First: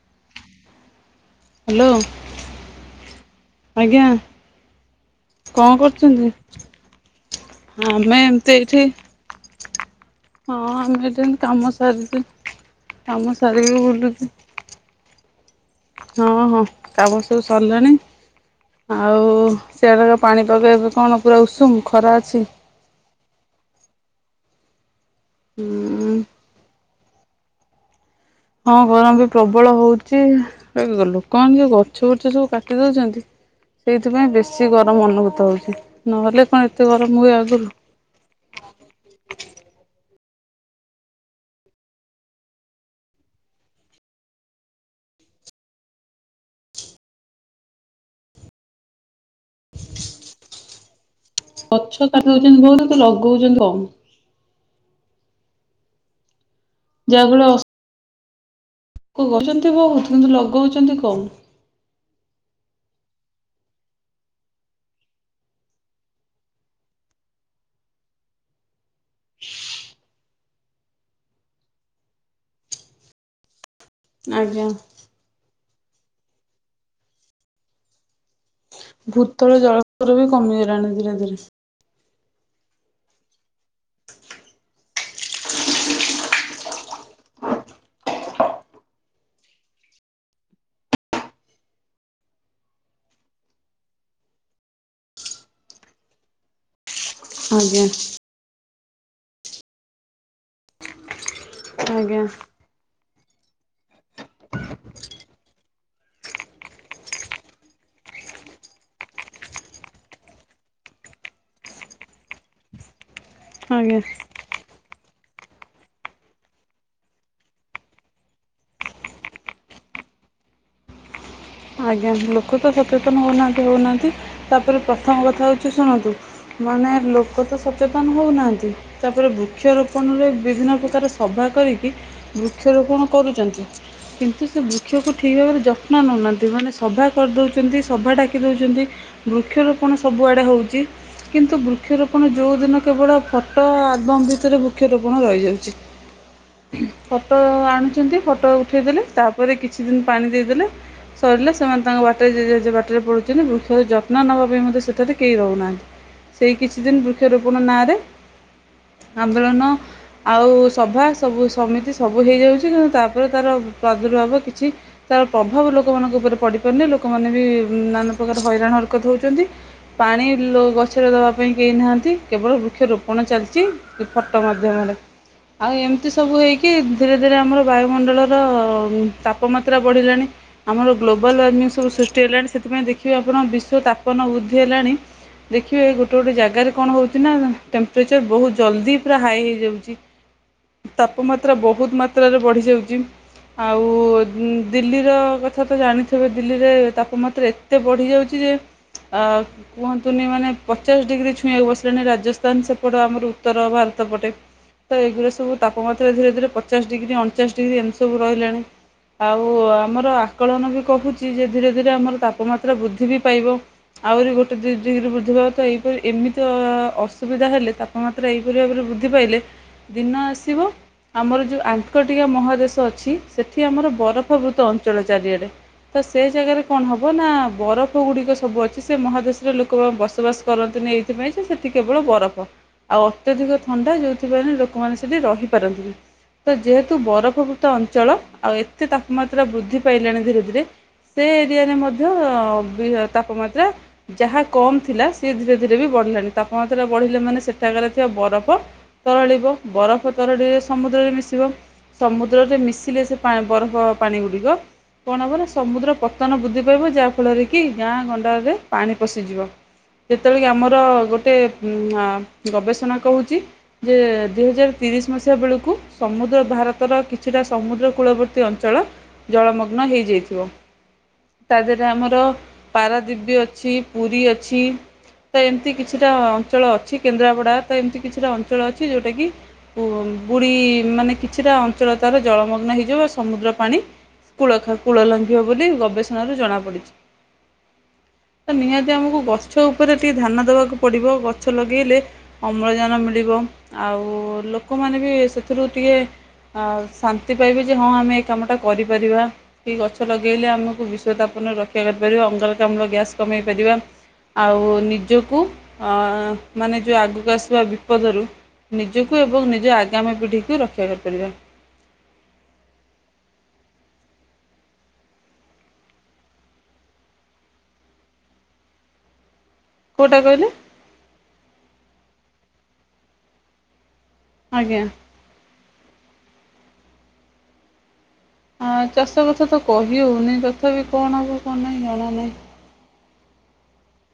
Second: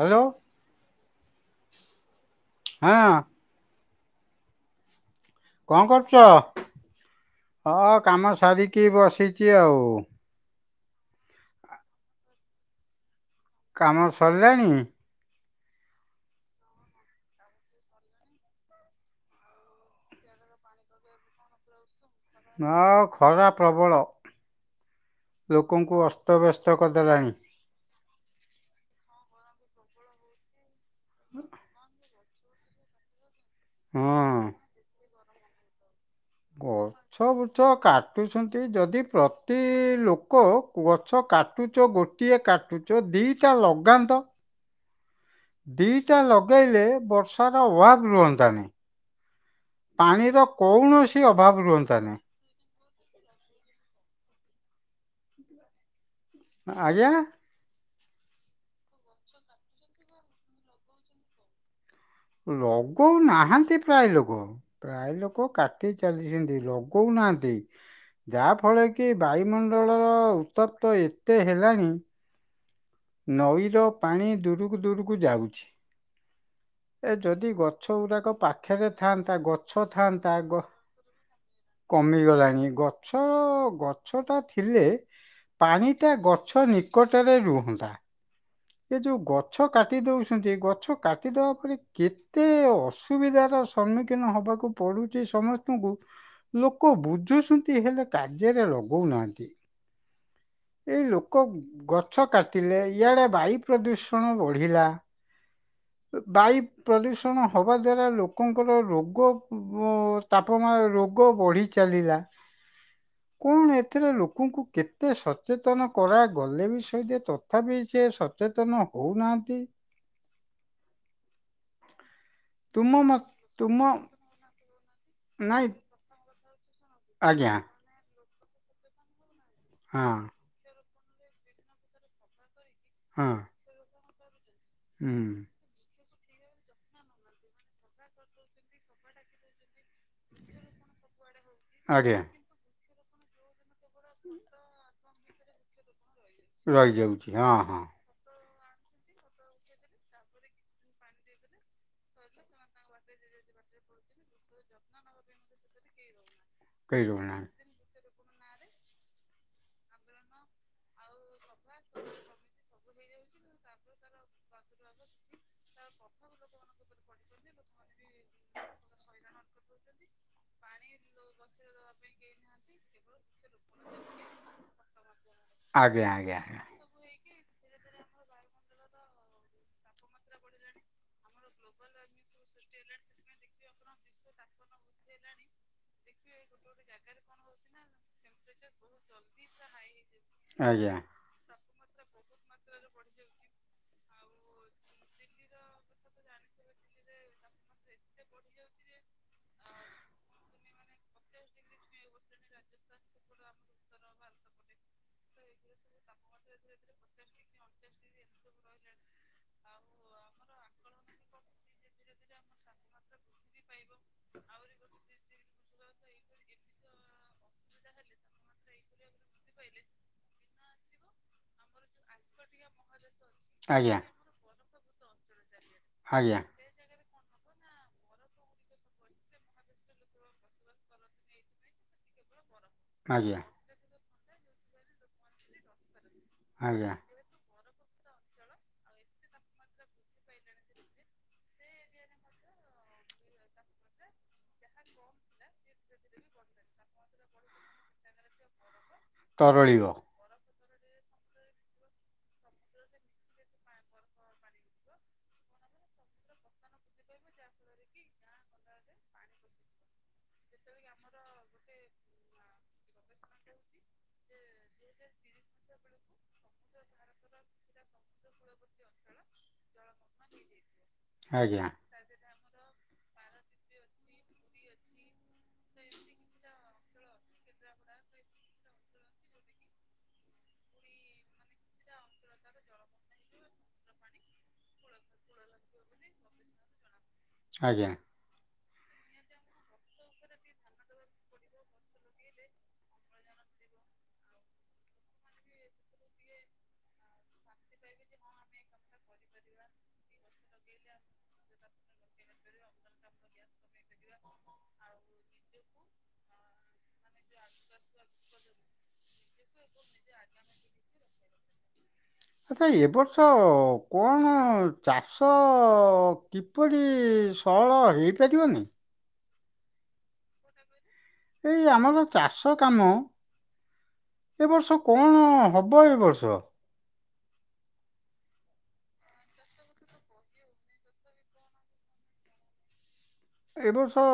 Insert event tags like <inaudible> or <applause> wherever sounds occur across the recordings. Hello. Hello ହଁ ଆଜ୍ଞା। କଣ କରୁଚ ହଁ ହ ଆମେ କାମ ଏମିତି ଏଇଠି ସାରିକି ବସିଚି ଆଉ। ହଁ ଆମେ <unintelligible> କାମ ସାରିଚି କାମ ସାରିକି ବୁଲୁଚି। ରାଣି। ହଁ ହଁ କାମ ସବୁ ସରିଲାଣି। ଆଉ ସେଆଡ଼ାକ ପାଣି ପକେଇବେ କଣ ପୁରା ଉଷୁମ ଖରା ଅଛି। ଆ ଖରା ପ୍ରବଳ ଲୋକଙ୍କୁ ହୁଁ ଅସ୍ତବ୍ୟସ୍ତ କରିଦେଲାଣି। ହଁ ଗରମ ବି ପ୍ରବଳ ହୋଉଚି ଲୋକମାନେ ଯୋ ଗଛ ବଛ ସବୁ କା ଟି ଦୋଉଚନ୍ତି ହଁ ସେଇଥିପାଇଁ ବେଶୀ ଗରମ ଅନୁଭୂତ ହଉଛି। ନହେଲେ କଣ ଏତେ ଗଛ ଗରମ ହୁଏ ବୁଛ ଆଗରୁ। କାଟୁଛନ୍ତି ଯଦି ପ୍ରତି ଲୋକ ଗଛ କାଟୁଚ ଗୋ ଟିଏ କାଟୁଚ ଦିଇଟା ଲଗାନ୍ତ। ଦିଟା ଲଗାଇଲେ ବର୍ଷାର ୱାଗ ରୁହନ୍ତାନେଇଁ। ପାଣିର କୌଣସି ଅଭାବ ରୁହନ୍ତାନେଇଁ। ବହୁ <unintelligible> ଲଗଉଚନ୍ତି କମ୍। ଆଜ୍ଞା। କରଚନ୍ତି ବୋହୁତ୍ କିନ୍ତୁ ଲଗଉଚନ୍ତି କମ୍। ଲଗଉ ନାହାନ୍ତି ପ୍ରାୟ ଲୋକ। ପ୍ରାୟ ଲୋକ କାଟି ଚାଲିଛନ୍ତି ଲଗଉନାହାନ୍ତି। ଯାହାଫଳରେ କି ବାୟୁମଣ୍ଡଳର ଉତ୍ତପ୍ତ ଏତେ ହେଲାଣି ନଈର ପାଣି ଆଜ୍ଞା ଦୂରୁକୁ ଦୂରୁକୁ କୁ ଯାଉଛି ଯଦି ଗଛ ଗୁଡା ପା ଖେରେ ଥାଆନ୍ତା ଭୂତଳ ଗଛ ଜଳସ୍ତର ବି ଥାଆନ୍ତା ଗ କମିଗଲାଣି ଧୀରେ ଧୀରେ କମିଗଲାଣି ଗଛ ଗଛ ଟା ଥିଲେ ପାଣିଟା ଗଛ ନିକଟରେ ରୁହନ୍ତା। ଏ ଯୋଉ ଗଛ କାଟି ଦଉଛନ୍ତି ଗଛ କାଟିଦବା ପରେ କେ ତେ ଅସୁବିଧାର ସମ୍ମୁଖୀନ ହବାକୁ ପଡୁଚି ସମସ୍ତଙ୍କୁ ଲୋକ ବୁଝୁଛନ୍ତି ଆଜ୍ଞା ହେଲେ କାର୍ଯ୍ୟରେ ଲଗଉନାହାନ୍ତି। ଏଇ ଲୋକ ଆଜ୍ଞା ଗଛ କାଟିଲେ ଇଆଡେ ବାୟୁ ପ୍ରଦୂଷଣ ବଢିଲା। ବାୟୁ ପ୍ରଦୂଷଣ ହବା ଦ୍ୱାରା ଲୋକଙ୍କର ରୋଗ ତାପ ରୋଗ ବଢି ଚାଲିଲା। କଣ ଆଜ୍ଞା। ଏଥିରେ ଲୋ ଲୋକଙ୍କୁ କେତେ ସଚେତନ କରାଗଲେ ବି ସହିତ ତଥାପି ସେ ସଚେତନ ହୋଉନାହାନ୍ତି। ଆଜ୍ଞା ଲୋକ ତ ତୁମ ସଚେତନ ମତ ହେଉନାହାନ୍ତି ତୁମ ହେଉନାହାଁନ୍ତି ତାପରେ ପ୍ରଥମ କଥା ନାଇଁ ହେଉଛି ଶୁଣନ୍ତୁ, ମାନେ ଲୋକ ଆଜ୍ଞା ତ ସଚେତନ ହେଉନାହାନ୍ତି ତାପରେ ହଁ ବୃକ୍ଷରୋପଣରେ ବିଭିନ୍ନ ପ୍ରକାର ସଭା କରିକି ବୃକ୍ଷରୋପଣ ହଁ କରୁଚନ୍ତି କିନ୍ତୁ ସେ ବୃକ୍ଷକୁ ଠିକ୍ ହୁଁ ଭାବରେ ଯ ନା ନେନାହାନ୍ତି ମାନେ ସଭା କରି ଦୋଉଛନ୍ତି ସଭା ଡାକି ଦୋଉଛନ୍ତି ବୃକ୍ଷରୋପଣ ସବୁଆଡ଼େ ହୋଉଚି କିନ୍ତୁ ଆଜ୍ଞା। ବୃକ୍ଷରୋପଣ ଯୋଉ ଦିନ କେବଳ ତ ଆଦବମ୍ ଭିତରେ ବୃକ୍ଷରୋପଣ ରହିଯାଉଚି। ରହିଯାଉଛି ଫଟୋ ହଁ ହଁ ଆଣୁଚନ୍ତି ଫଟୋ ଉଠେଇ ଦେଲେ ତାପରେ କିଛି ଦିନ ପାଣି ଦେଇଦେଲେ ସରିଲେ ସେମାନେ ତାଙ୍କ ବାଟରେେଜେ ବାଟରେ ପଡ଼ୁଛନ୍ତି ବୃକ୍ଷର ଯତ୍ନ ନେବା ପାଇଁ ମଧ୍ୟ ସେଠାରେ କେହି ରହୁନାହାନ୍ତି। ସେଇ କିଛି କେହି ଦିନ ରହୁନାହାନ୍ତି। ବୃକ୍ଷରୋପଣ ନାଁରେ ଆନ୍ଦୋଳନ ଆଉ ସଭା ସବୁ ସମିତି ସବୁ ହେଇଯାଉଚି କିନ୍ତୁ ତାପରେ ତାର ପ୍ରାଦୁର୍ଭାବ କିଛି ତାର ପ୍ରଭାବ ଲୋକମାନଙ୍କ ଉପରେ ପଡିପାରୁନି ଲୋକମାନେ ବି ନାନା ପ୍ରକାର ହଇରାଣ ହରକତ ହୋଉଚନ୍ତି। ପାଣି ଗଛରେ ଦେବା ପାଇଁ କେହି ନାହାନ୍ତି କେବଳ ବୃକ୍ଷରୋପ କଣ ଚାଲିଚି ଫଟୋ ମାଧ୍ୟମରେ ଆଉ ଆଜ୍ଞା ଏମିତି ଆଜ୍ଞା ସବୁ ହେଇକି ଧୀରେ ଧୀରେ ଆମର ବାୟୁମଣ୍ଡଳର ତାପମାତ୍ରା ବଢ଼ିଲାଣି। ଆମର ଗ୍ଲୋବାଲ୍ ୱାର୍ମିଙ୍ଗ ସବୁ ସୃଷ୍ଟି ହେଲାଣି ସେଥିପାଇଁ ଦେଖିବେ ଆପଣ ବିଶ୍ୱ ତାପମାନ ବୃଦ୍ଧି ହେଲାଣି ଦେଖିବେ ଏ ଗୋଟେ ଗୋଟେ ଜାଗାରେ କଣ ହୋଉଚି ନା ଟେମ୍ପରେଚର ବହୁତ ଜଲ୍ଦି ପୁରା ହାଇ ହେଇଯାଉଚି। ହ ଆଜ୍ଞା। ତାପମାତ୍ରା ବହୁତ ମାତ୍ରାରେ ବଢ଼ିଯାଉଚି ଆଉ ଦିଲ୍ଲୀର ଯଥା ତ ଜାଣିଥିବେ ଦିଲ୍ଲୀରେ ତାପମାତ୍ରା ଏତେ ବଢ଼ିଯାଉଚି ଯେ ଆ କୁହନ୍ତୁନି ମାନେ ପଚାଶ ଡିଗ୍ରୀ ଛୁଇଁବାକୁ ବସିଲାଣି ରାଜସ୍ଥାନ ସେପଟ ଆମର ଉତ୍ତର ଭାରତ ପଟେ। ତ ଏଗୁରା ସବୁ ତାପମାତ୍ରା ଧୀରେ ଧୀରେ ପଚାଶ ଡିଗ୍ରୀ ଅଣଚାଶ ଡିଗ୍ରୀ ଏମତି ସବୁ ରହିଲାଣି। ଆଉ ଆମର ଆକଳନ ବି କହୁଚି ଯେ ଧୀରେ ଧୀରେ ଆମର ତାପମାତ୍ରା ବୃଦ୍ଧି ବି ପାଇବ। ଆହୁରି ଗୋଟେ ଦୁଇ ଡିଗ୍ରୀ ବୃଦ୍ଧି ଭ ତ ଏହିପରି ଏମିତି ଅସୁବିଧା ହେଲେ ତା ତାପ ମାତ୍ର ଏହିପରି ଭାବରେ ବୃଦ୍ଧି ପାଇଲେ ପାଇଲେ ଦିନ ଆସିବ ଆମର ଯେଉଁ ଆଙ୍କକଟିକା ମହାଦେଶ ଅଛି ସେଠି ଆମର ଆଜ୍ଞା। ବରଫ ପ୍ରଭୃତ ଅଞ୍ଚଳ ଚାରିଆଡ଼େ ତ ସେ ଆଜ୍ଞା ଜାଗାରେ କଣ ହବ ନା ବରଫ ଗୁଡିକ ସବୁ ଅଛି ସେ ମହାଦେଶରେ ଲୋକମାନେ ବସବାସ କରନ୍ତିନି ଏଇ ସେଥିପାଇଁ ସେ ସେଠି କେବଳ ବରଫ। ଆଉ ଆଜ୍ଞା ଅତ୍ୟଧିକ ଥଣ୍ଡା ଯୋଉଥିପାଇ ଲୋକମାନେ ସେଠି ରହିପାରନ୍ତିନି ତ ଆଜ୍ଞା। ଯେହେତୁ ବରଫ ଅଞ୍ଚଳ ଆଉ ଏତେ ତାପମାତ୍ରା ବୃଦ୍ଧି ପାଇଲାଣି ଧୀରେ ଧୀରେ ସେ ଏରିଆରେ ମଧ୍ୟ ଅବି ତାପମାତ୍ରା ଯାହା କମ୍ ଥିଲା ସିଏ ଧୀରେ ଧୀରେ ବି ବଢିଲାଣି ତାପମାତ୍ରା ବଢିଲେ ମାନେ ସେଠାକାର ଥିବା ବରଫ ତରଳିବ ବରଫ ତରଡ଼ିଲେ ସମୁଦ୍ରରେ ମିଶିବ ସମୁଦ୍ରରେ ମିଶିଲେ ସେ ବରଫ ପାଣି ଗୁଡ଼ିକ କଣ ହେବ ନା ସମୁଦ୍ର ପତନ ବୃଦ୍ଧି ପାଇବ ଯାହା ଫଳରେ କି ଗାଁ ଗଣ୍ଡାରେ ପାଣି ପଶିଯିବ। ଯେତେବେଳେ କି ଆମର ଗୋଟେ ଆଁ ଗବେଷଣା କହୁଛି ଯେ ଦୁଇ ହଜାର ତିରିଶ ମସିହା ବେଳକୁ ସମୁଦ୍ର ଭାରତର କିଛିଟା ସମୁଦ୍ର କୂଳବର୍ତ୍ତୀ ଅଞ୍ଚଳ ଜଳମଗ୍ନ ହେଇଯାଇଥିବ ତା ଆଜ୍ଞା ଦେହରେ ଆମର ପାରାଦିବ୍ବି ଅଛି ପୁରୀ ଅଛି ତ ଏମିତି କିଛିଟା ଅଞ୍ଚଳ ଅଛି ଅଛି କେନ୍ଦ୍ରାପଡା ତ ଏମିତି କିଛିଟା ଅଞ୍ଚଳ ଅଛି ଯୋଉଟା କି ବୁଢଡି ମାନେ କିଛିଟା ଅଞ୍ଚଳ ତାର ଜଳମଗ୍ନ ହେଇଯିବ ସମୁଦ୍ର ପାଣି କୂଳ ଖାଉ କୂଳ ଲଙ୍ଘିବ ବୋଲି ଗବେଷଣାରୁ ଜଣାପଡିଛି। ଆଜ୍ଞା। ତ ନିହାତି ଆମକୁ ଗଛ ଉପରେ ଟିକେ ଧ୍ୟାନ ଦବାକୁ ପଡିବ ଗଛ ଲଗେଇଲେ ଅମ୍ଳଜାନ ମିଳିବ ଆଉ ଲୋକମାନେ ବି ସେଥିରୁ ଟିକେ ଆଉ ଶାନ୍ତି ପାଇବେ ଯେ ହଁ ଆମେ ଏ କାମଟା କରିପାରିବା। କି ଗଛ ଲଗେଇଲେ ଆମକୁ ବିଷତାପନରେ ରକ୍ଷା କରିପାରିବ ଅଙ୍ଗାରକା ଆର ଗ୍ୟାସ୍ କମେଇ ପାରିବା। ଆଉ ନିଜକୁ ମାନେ ଯେଉଁ ଆଗକୁ ଆସିବା ବିପଦରୁ ନିଜକୁ ଏବଂ ନିଜ ଆଗାମୀ ପିଢ଼ିକୁ ରକ୍ଷା କରିପାରିବା। ଆଚ୍ଛା ଏ ବର୍ଷ କଣ ଚାଷ କି କିପରି ସଅଳ ହଇପାରିବନି? କୋଉଟା କହିଲେ? ଏଇ ଆମର ଚାଷ କାମ ଏ ବର୍ଷ ଆଜ୍ଞା। କଣ? ହବ ଏଇ ବର୍ଷ। ହଁ ଚାଷ କଥା ତ କହି ହଉନି ତଥାପି କଣ ହବ କନାଇଁ ଜଣାନାହିଁ। ଏ ବର୍ଷ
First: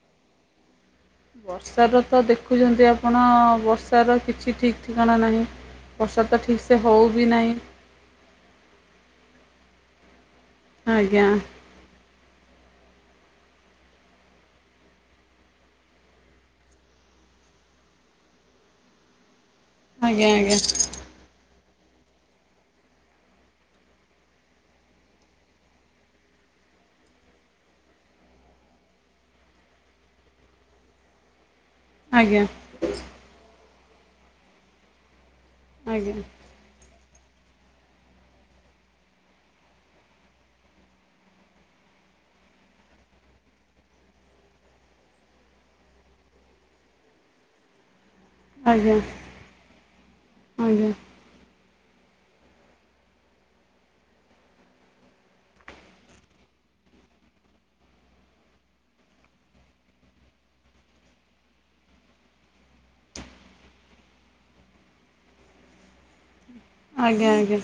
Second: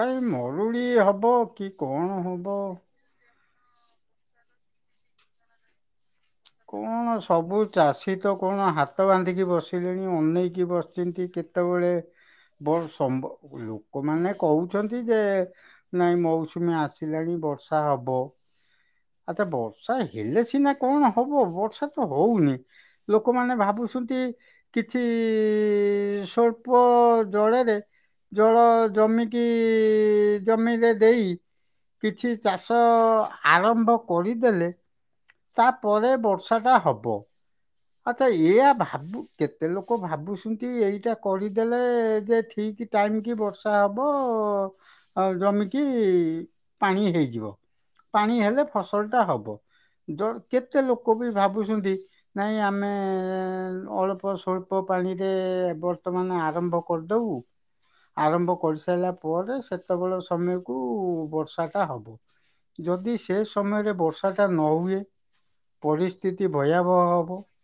କାହିଁ ମରୁଡ଼ି ହବ କି ବର୍ଷାର ତ କଣ ହବ? ଦେଖୁଛନ୍ତି ଆପଣ ବର୍ଷାର କିଛି ଠିକ୍ ଠିକଣା ନାହିଁ ବର୍ଷା ତ ଠିକ୍ ସେ କଣ ହଉବି ନାହିଁ। ସବୁ ଚାଷୀ ତ କଣ ହାତ ବାନ୍ଧିକି ବସିଲେଣି ଅନେଇକି ଆଜ୍ଞା ବସିଛନ୍ତି କେତେବେଳେ ବ ସମ୍ ଲୋକମାନେ କହୁଛନ୍ତି ଯେ ନାଇଁ ମୌସୁମୀ ଆସିଲାଣି ବର୍ଷା ହବ ଆତା ବ ବର୍ଷା ଆଜ୍ଞା ହେଲେ ସିନା କଣ ହବ ବର୍ଷା ତ ହଉନି ଲୋକମାନେ ଭାବୁସୁନ୍ତି କିଛି ସ୍ୱଳ୍ପ ଜଳରେ ଜଳ ଜମିକି ଜମିରେ ଦେଇ ଆଜ୍ଞା କିଛି ଆଜ୍ଞା ଚାଷ ଆରମ୍ଭ କରିଦେଲେ ତାପରେ ଆଜ୍ଞା ବର୍ଷାଟା ହବ। ଆଚ୍ଛା ଏଇଆ ଭାବୁ କେତେ ଲୋକ ଭାବୁସୁନ୍ତି ଏଇଟା କରିଦେଲେ ଯେ ଠିକ ଟାଇମ କି ବର୍ଷା ହବ ଜମିକି ପାଣି ହେଇଯିବ। ପାଣି ହେଲେ ଆଜ୍ଞା ଫସଲ ଟା ହବ ଜର କେତେ ଆଜ୍ଞା ଲୋକ ବି ଭାବୁସୁନ୍ତି ନାଇଁ ଆମେ ଅଳ୍ପ ସ୍ୱଳ୍ପ ପାଣିରେ ବର୍ତ୍ତମାନ ଆରମ୍ଭ କରିଦବୁ। ଆରମ୍ଭ କରିସାରିଲା ପରେ ସେତେବେଳେ ସମୟକୁ ବର୍ଷାଟା ହବ। ଯଦି ସେ ସମୟରେ ବର୍ଷାଟା ନ ହୁଏ, ପରିସ୍ଥିତି ଭୟାବହ ହେବ। ଆଜ୍ଞା ଆଜ୍ଞା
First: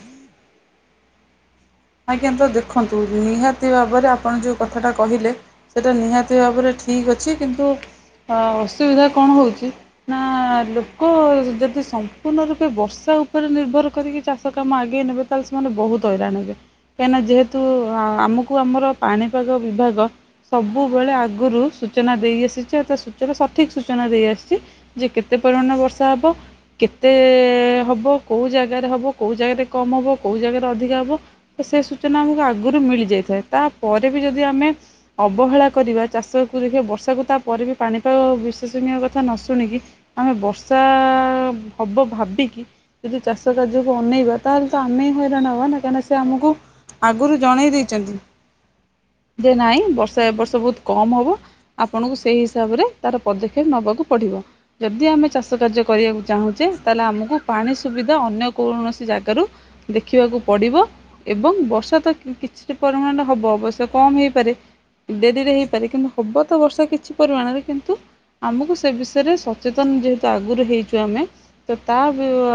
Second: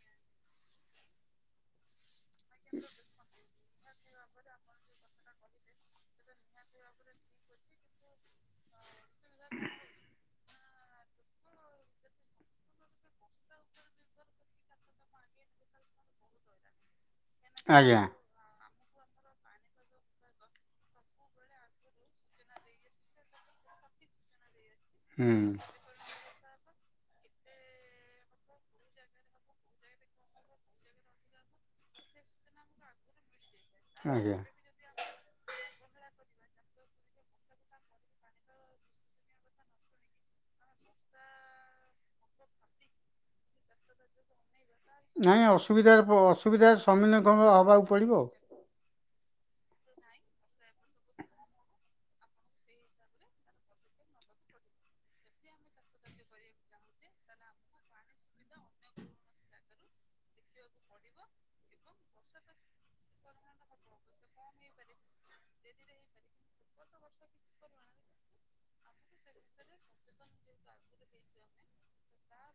ଆଜ୍ଞା ତ ଦେଖନ୍ତୁ ନିହାତି। ନିତି ଭାବରେ ଆପଣ ଯେଉ କଥାଟା କହିଲେ, ସେଇଟା ନିହାତି ଭାବରେ ଠିକ୍ ଅଛି କିନ୍ତୁ ଅ ଅସୁବିଧା କଣ ହଉଛି ନା ଲୋକ ଯଦି ସମ୍ପୂର୍ଣ୍ଣ ରୂପେ ବର୍ଷା ଉପରେ ନିର୍ଭର କରିକି ଚାଷ କାମ ଆଗେଇ ନେବେ, ର ହଇଣହେବେ। କାହିଁକି ନା ଯେହେତୁ, ଆ, ଆଜ୍ଞା ଆମକୁ ଆମର ପାଣିପାଗ ବିଭାଗ, ସବୁବେଳେ ଆଗରୁ ସୂଚନା ଦେଇ ଆସିଛି। ଆଉ ତା ସୂଚନା ସଠିକ ସୂଚନା ଦେଇ ଆସିଛି, ଯେ ହୁଁ କେତେ ପରିମାଣ ବର୍ଷା ହେବ। କେତେ ହେବ, କେଉଁ ଜାଗାରେ ହେବ, କେଉଁ ଜାଗାରେ କମ୍ ହେବ, କେଉଁ ଜାଗାରେ ଅଧିକା ହେବ, ତ ସେ ସୂଚନା ଆମକୁ ଆଗରୁ ମିଳିଯାଇଥାଏ। ତାପରେ ବି ଆଜ୍ଞା ଯଦି ଆମେ, ଅବହେଳା କରିବା ଚାଷଖିବା ବର୍ଷାକୁ ତାପରେ ବି ପାଣିପାଗ ବିଶ୍ୱସନୀୟ କଥା ନ ଶୁଣିକି, ଆମେ ବର୍ଷା ହବ ଭାବିକି ଯଦି ଚାଷ କାର୍ଯ୍ୟକୁ ଅନେଇବା, ତାହେଲେ ତ ଆମେ ହି ନାଇଁ ହଇରାଣ ହବା ନା, କାହିଁକିନା ଅସୁବିଧାରେ ସେ ପ ଆମକୁ ଅସୁବିଧାର ସମ୍ମୁଖୀନ କ- ଆଗରୁ ଜଣେଇ ହବାକୁ ପଡ଼ିବ ଦେଇଛନ୍ତି। ଆଉ। ଯେ ନାାଇଁ ବର୍ଷ ଏବ ବର୍ଷ ବହୁତ କମ ହେବ, ଆପଣଙ୍କୁ ସେହି ହିସାବରେ ତାର ପଦକ୍ଷେପ ନେବାକୁ ପଡ଼ିବ। ଯଦି ଆମେ ଚାଷ କାର୍ଯ୍ୟ କରିବାକୁ ଚାହୁଁଛେ, ତାହେଲେ ଆମକୁ ପାଣି ସୁବିଧା ଅନ୍ୟ କୌଣସି ଜାଗାରୁ, ଦେଖିବାକୁ ପଡ଼ିବ ଏବଂ ବର୍ଷା ତ କିଛି ପରିମାଣରେ ହବ। ଅବଶ୍ୟ କମ ହେଇପାରେ, ଧୀରେ ଧୀରେ ହେଇପାରେ, କିନ୍ତୁ ହବ ତ ବର୍ଷା କିଛି ପରିମାଣରେ କିନ୍ତୁ ଆମକୁ ସେ ବିଷୟରେ ସଚେତନ ଯେହେତୁ ଆଗରୁ ହେଇଛୁ ଆମେ ତ ତା ଅ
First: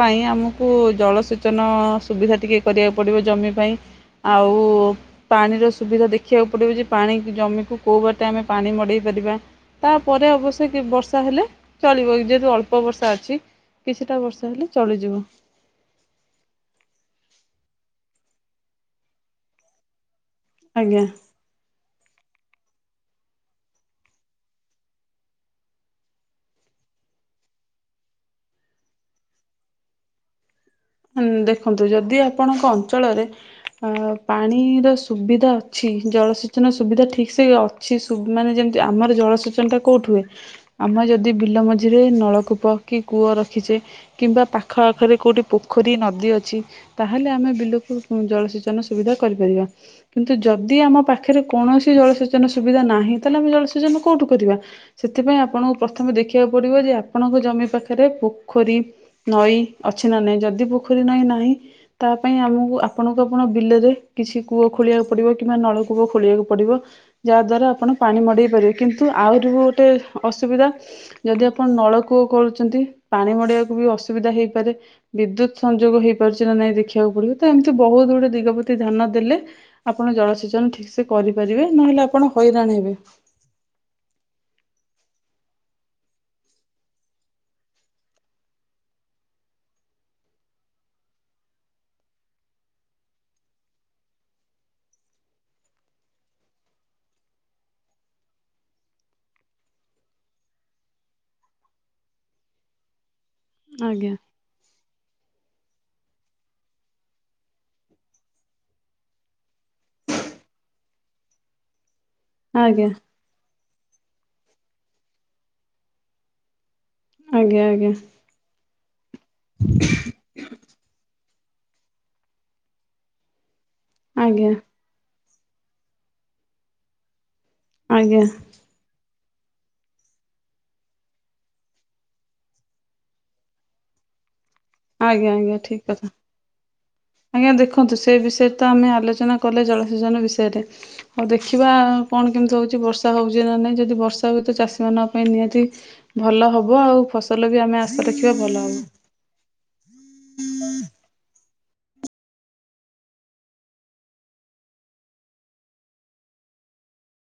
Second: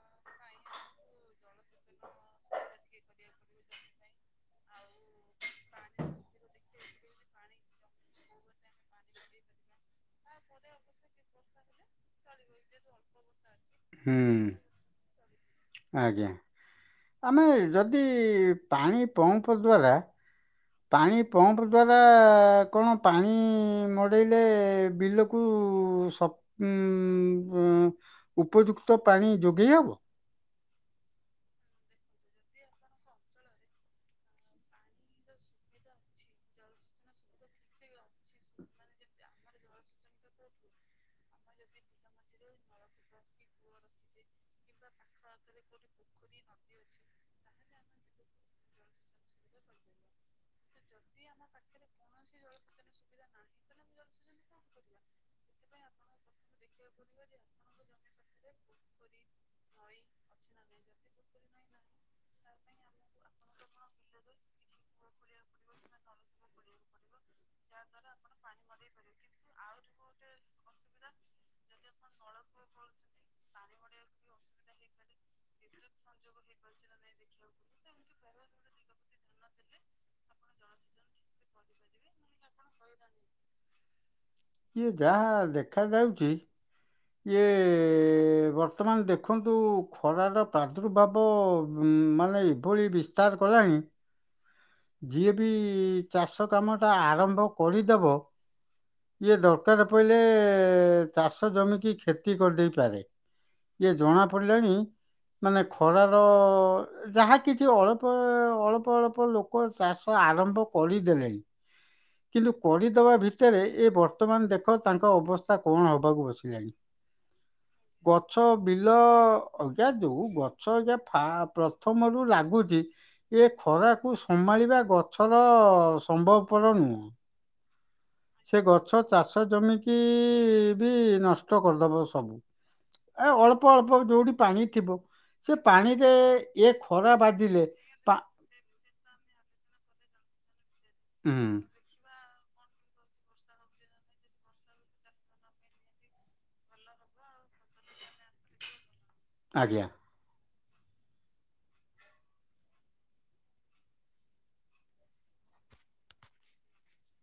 ପାଇଁ ଆମକୁ ଜଳସେଚନ ସୁବିଧା ଟିକେ କରିବାକୁ ପଡ଼ିବ ଜମି ପାଇଁ, ଆଉ ପାଣିର ସୁବିଧା ଦେଖିବାକୁ ପଡିବ ଯେ ପାଣି ଜମିକୁ କୋଉ ବାଟେ ଆମେ ପାଣି ମଡେଇ ପାରିବା। ତାପରେ ଅବଶ୍ୟ ବର୍ଷା ହେଲେ ଚଳିବ, ଯେହେତୁ ଅଳ୍ପ ବର୍ଷା ଅଛି କିଛିଟା ହୁଁ ବର୍ଷା ହେଲେ, ଚଳିଯିବ <unintelligible> ଆଜ୍ଞା! ଆମେ ଯଦି ପାଣି ପମ୍ପ ଦ୍ଵାରା ଆଜ୍ଞା। ପାଣି, ପମ୍ପ ଦ୍ୱାରା କଣ ପାଣି ମଡ଼େଇଲେ ବିଲକୁ ସ ଉଁ ଉପଯୁକ୍ତ ପାଣି ଯୋଗେଇ ହବ? ହ ଦେଖନ୍ତୁ ଯଦି ଆପଣଙ୍କ ଅଞ୍ଚଳରେ, ଅ ପାଣିର ସୁବିଧା ଅଛି। ଜଳସେଚନ ସୁବିଧା ଠିକ ସେ କିଛି ମାନେ ଯେମିତି ଆମର ଜଳସେଚନ ଟା କୋଉଠି ହୁଏ? ଆମେ ଯଦି ବିଲ ମଝିରେ ନଳକୂପ କି କୂଅ ରଖିଛେ, କିମ୍ବା ପାଖ ଆଖରେ କୋଉଠି ପ <unintelligible> ପୋଖରୀ ନଦୀ ଅଛି, ତାହେଲେ ଆମେ ବିଲକୁ ଜଳସେଚନ ସୁବିଧା କରିପାରିବା। କିନ୍ତୁ ଯଦି ଆମ ପାଖରେ କୌଣସି ଜଳସେଚନ ସୁବିଧା ନାହିଁ, ତାହେଲେ ଆମେ ଜଳସେଚନ କୋଉଠୁ କରିବା। ସେଥିପାଇଁ ଆପଣଙ୍କୁ ପ୍ରଥମେ ଦେଖିବାକୁ ପଡ଼ିବ ଯେ, ଆପଣଙ୍କ ଜମି ପାଖରେ ପୋଖରୀ, ନଈ, ଅଛି ନା ନହିଁ ଯଦି ପୋଖରୀ ନଈ ନାହିଁ ତା ପାଇଁ ଆମକୁ ଆପଣଙ୍କୁ ଆପଣ ବିଲରେ କିଛି କୂଅ ଖୋଳିବାକୁ ପଡ଼ିବ, କିମ୍ବା ନଳ କୂଅ ଖୋଳିବାକୁ ପଡ଼ିବ। ଯାହା ଦ୍ଵାରା ଆପଣ ପାଣି ମଡେଇ ପାରିବେ। କିନ୍ତୁ ଆହୁରି ବି ଗୋଟେ ଅସୁବିଧା, ଯଦି ଆପଣ ନଳକୂଅ କରୁଛନ୍ତି ପାଣି ମଡିବାକୁ ବି ଅସୁବିଧା ହେଇପାରେ। ବିଦ୍ୟୁତ ସଂଯୋଗ ହେଇପାରୁଛି ନା ନାଇଁ ଦେଖିବାକୁ ପଡିବ। ତ ଏମିତି ବହୁତ ଗୁଡଏ ଦିଗ ପ୍ରତି ଧ୍ୟାନ ଦେଲେ, ଆପଣ ଜଳସେଚନ ଠିକ ସେ କରିପାରିବେ, ନହେଲେ ଆପଣ ହଇରାଣ ହେବେ। ଇଏ ଯାହା ଦେଖାଯାଉଛି ଏଏ ବର୍ତ୍ତମାନ ଦେଖନ୍ତୁ ଖରାର ପ୍ରାଦୁର୍ଭାବ ମାନେ ଏଭଳି ବି ସ୍ତାର କଲାଣି ଯିଏ ବି ଚାଷ କାମ ଟା ଆରମ୍ଭ କରିଦବ ଇଏ ଦରକାର ପଇଲେ ଚାଷ ଜମିିକି କ୍ଷତି କରିଦେଇ ପାରେ। ଇଏ ଆଜ୍ଞା ଜଣା ପଡିଲାଣି ମାନେ ଖରାର ଯାହା କିଛି ଅଳ୍ପ ଅଳ୍ପ ଅଳ୍ପ ଲୋକ ଲୋକ ଚାଷ ଆରମ୍ଭ କରିଦେଲେଣି। କିନ୍ତୁ ଆଜ୍ଞା କରିଦେବା ଭିତରେ ଏ ବର୍ତ୍ତମାନ ଦେଖ ତାଙ୍କ ଅବସ୍ଥା କଣ ହେବାକୁ ବସିଲାଣି। ଆଜ୍ଞା ଆଜ୍ଞା। ଗଛ ବିଲ ଅଇକା ଯେଉଁ ଗଛ ଅଇକା ପ୍ରଥମରୁ ଲାଗୁଛି ଏ ଖରାକୁ ଆଜ୍ଞା ସମ୍ଭାଳିବା ଗଛର ସମ୍ଭବପର ନୁହଁ। ଆଜ୍ଞା। ସେ ଗଛ ଚାଷ ଜମିକି ବି ନଷ୍ଟ କରିଦେବ ସବୁ। ଏ ଅଳ୍ପ ଅଳ୍ପ ଯୋଉଠି ପାଣି ଥିବ ଆଜ୍ଞା ସେ ଆଜ୍ଞା ଠିକ୍ କଥା। ପାଣିରେ ଏ ଖରା ଆଜ୍ଞା ବାଜିଲେ ଦେଖନ୍ତୁ ସେ ପା- ବିଷୟରେ ତ ଆମେ ଆଲୋଚନା କଲେ ଜଳସେଚନ ବିଷୟରେ ଆଉ ହୁଁ ଦେଖିବା କଣ କେମିତି ହଉଛି ବର୍ଷା ହେଉଛି ନା ନାହିଁ ଯଦି ବର୍ଷା ହୁଏ ତ ଚାଷୀମାନଙ୍କ ପାଇଁ ନିହାତି ଭଲ ହବ ଆଉ ଫସଲ ବି ଆମେ ଆଶା ରଖିବା ଭଲ ହବ। ଆଜ୍ଞା। ହୁଁ।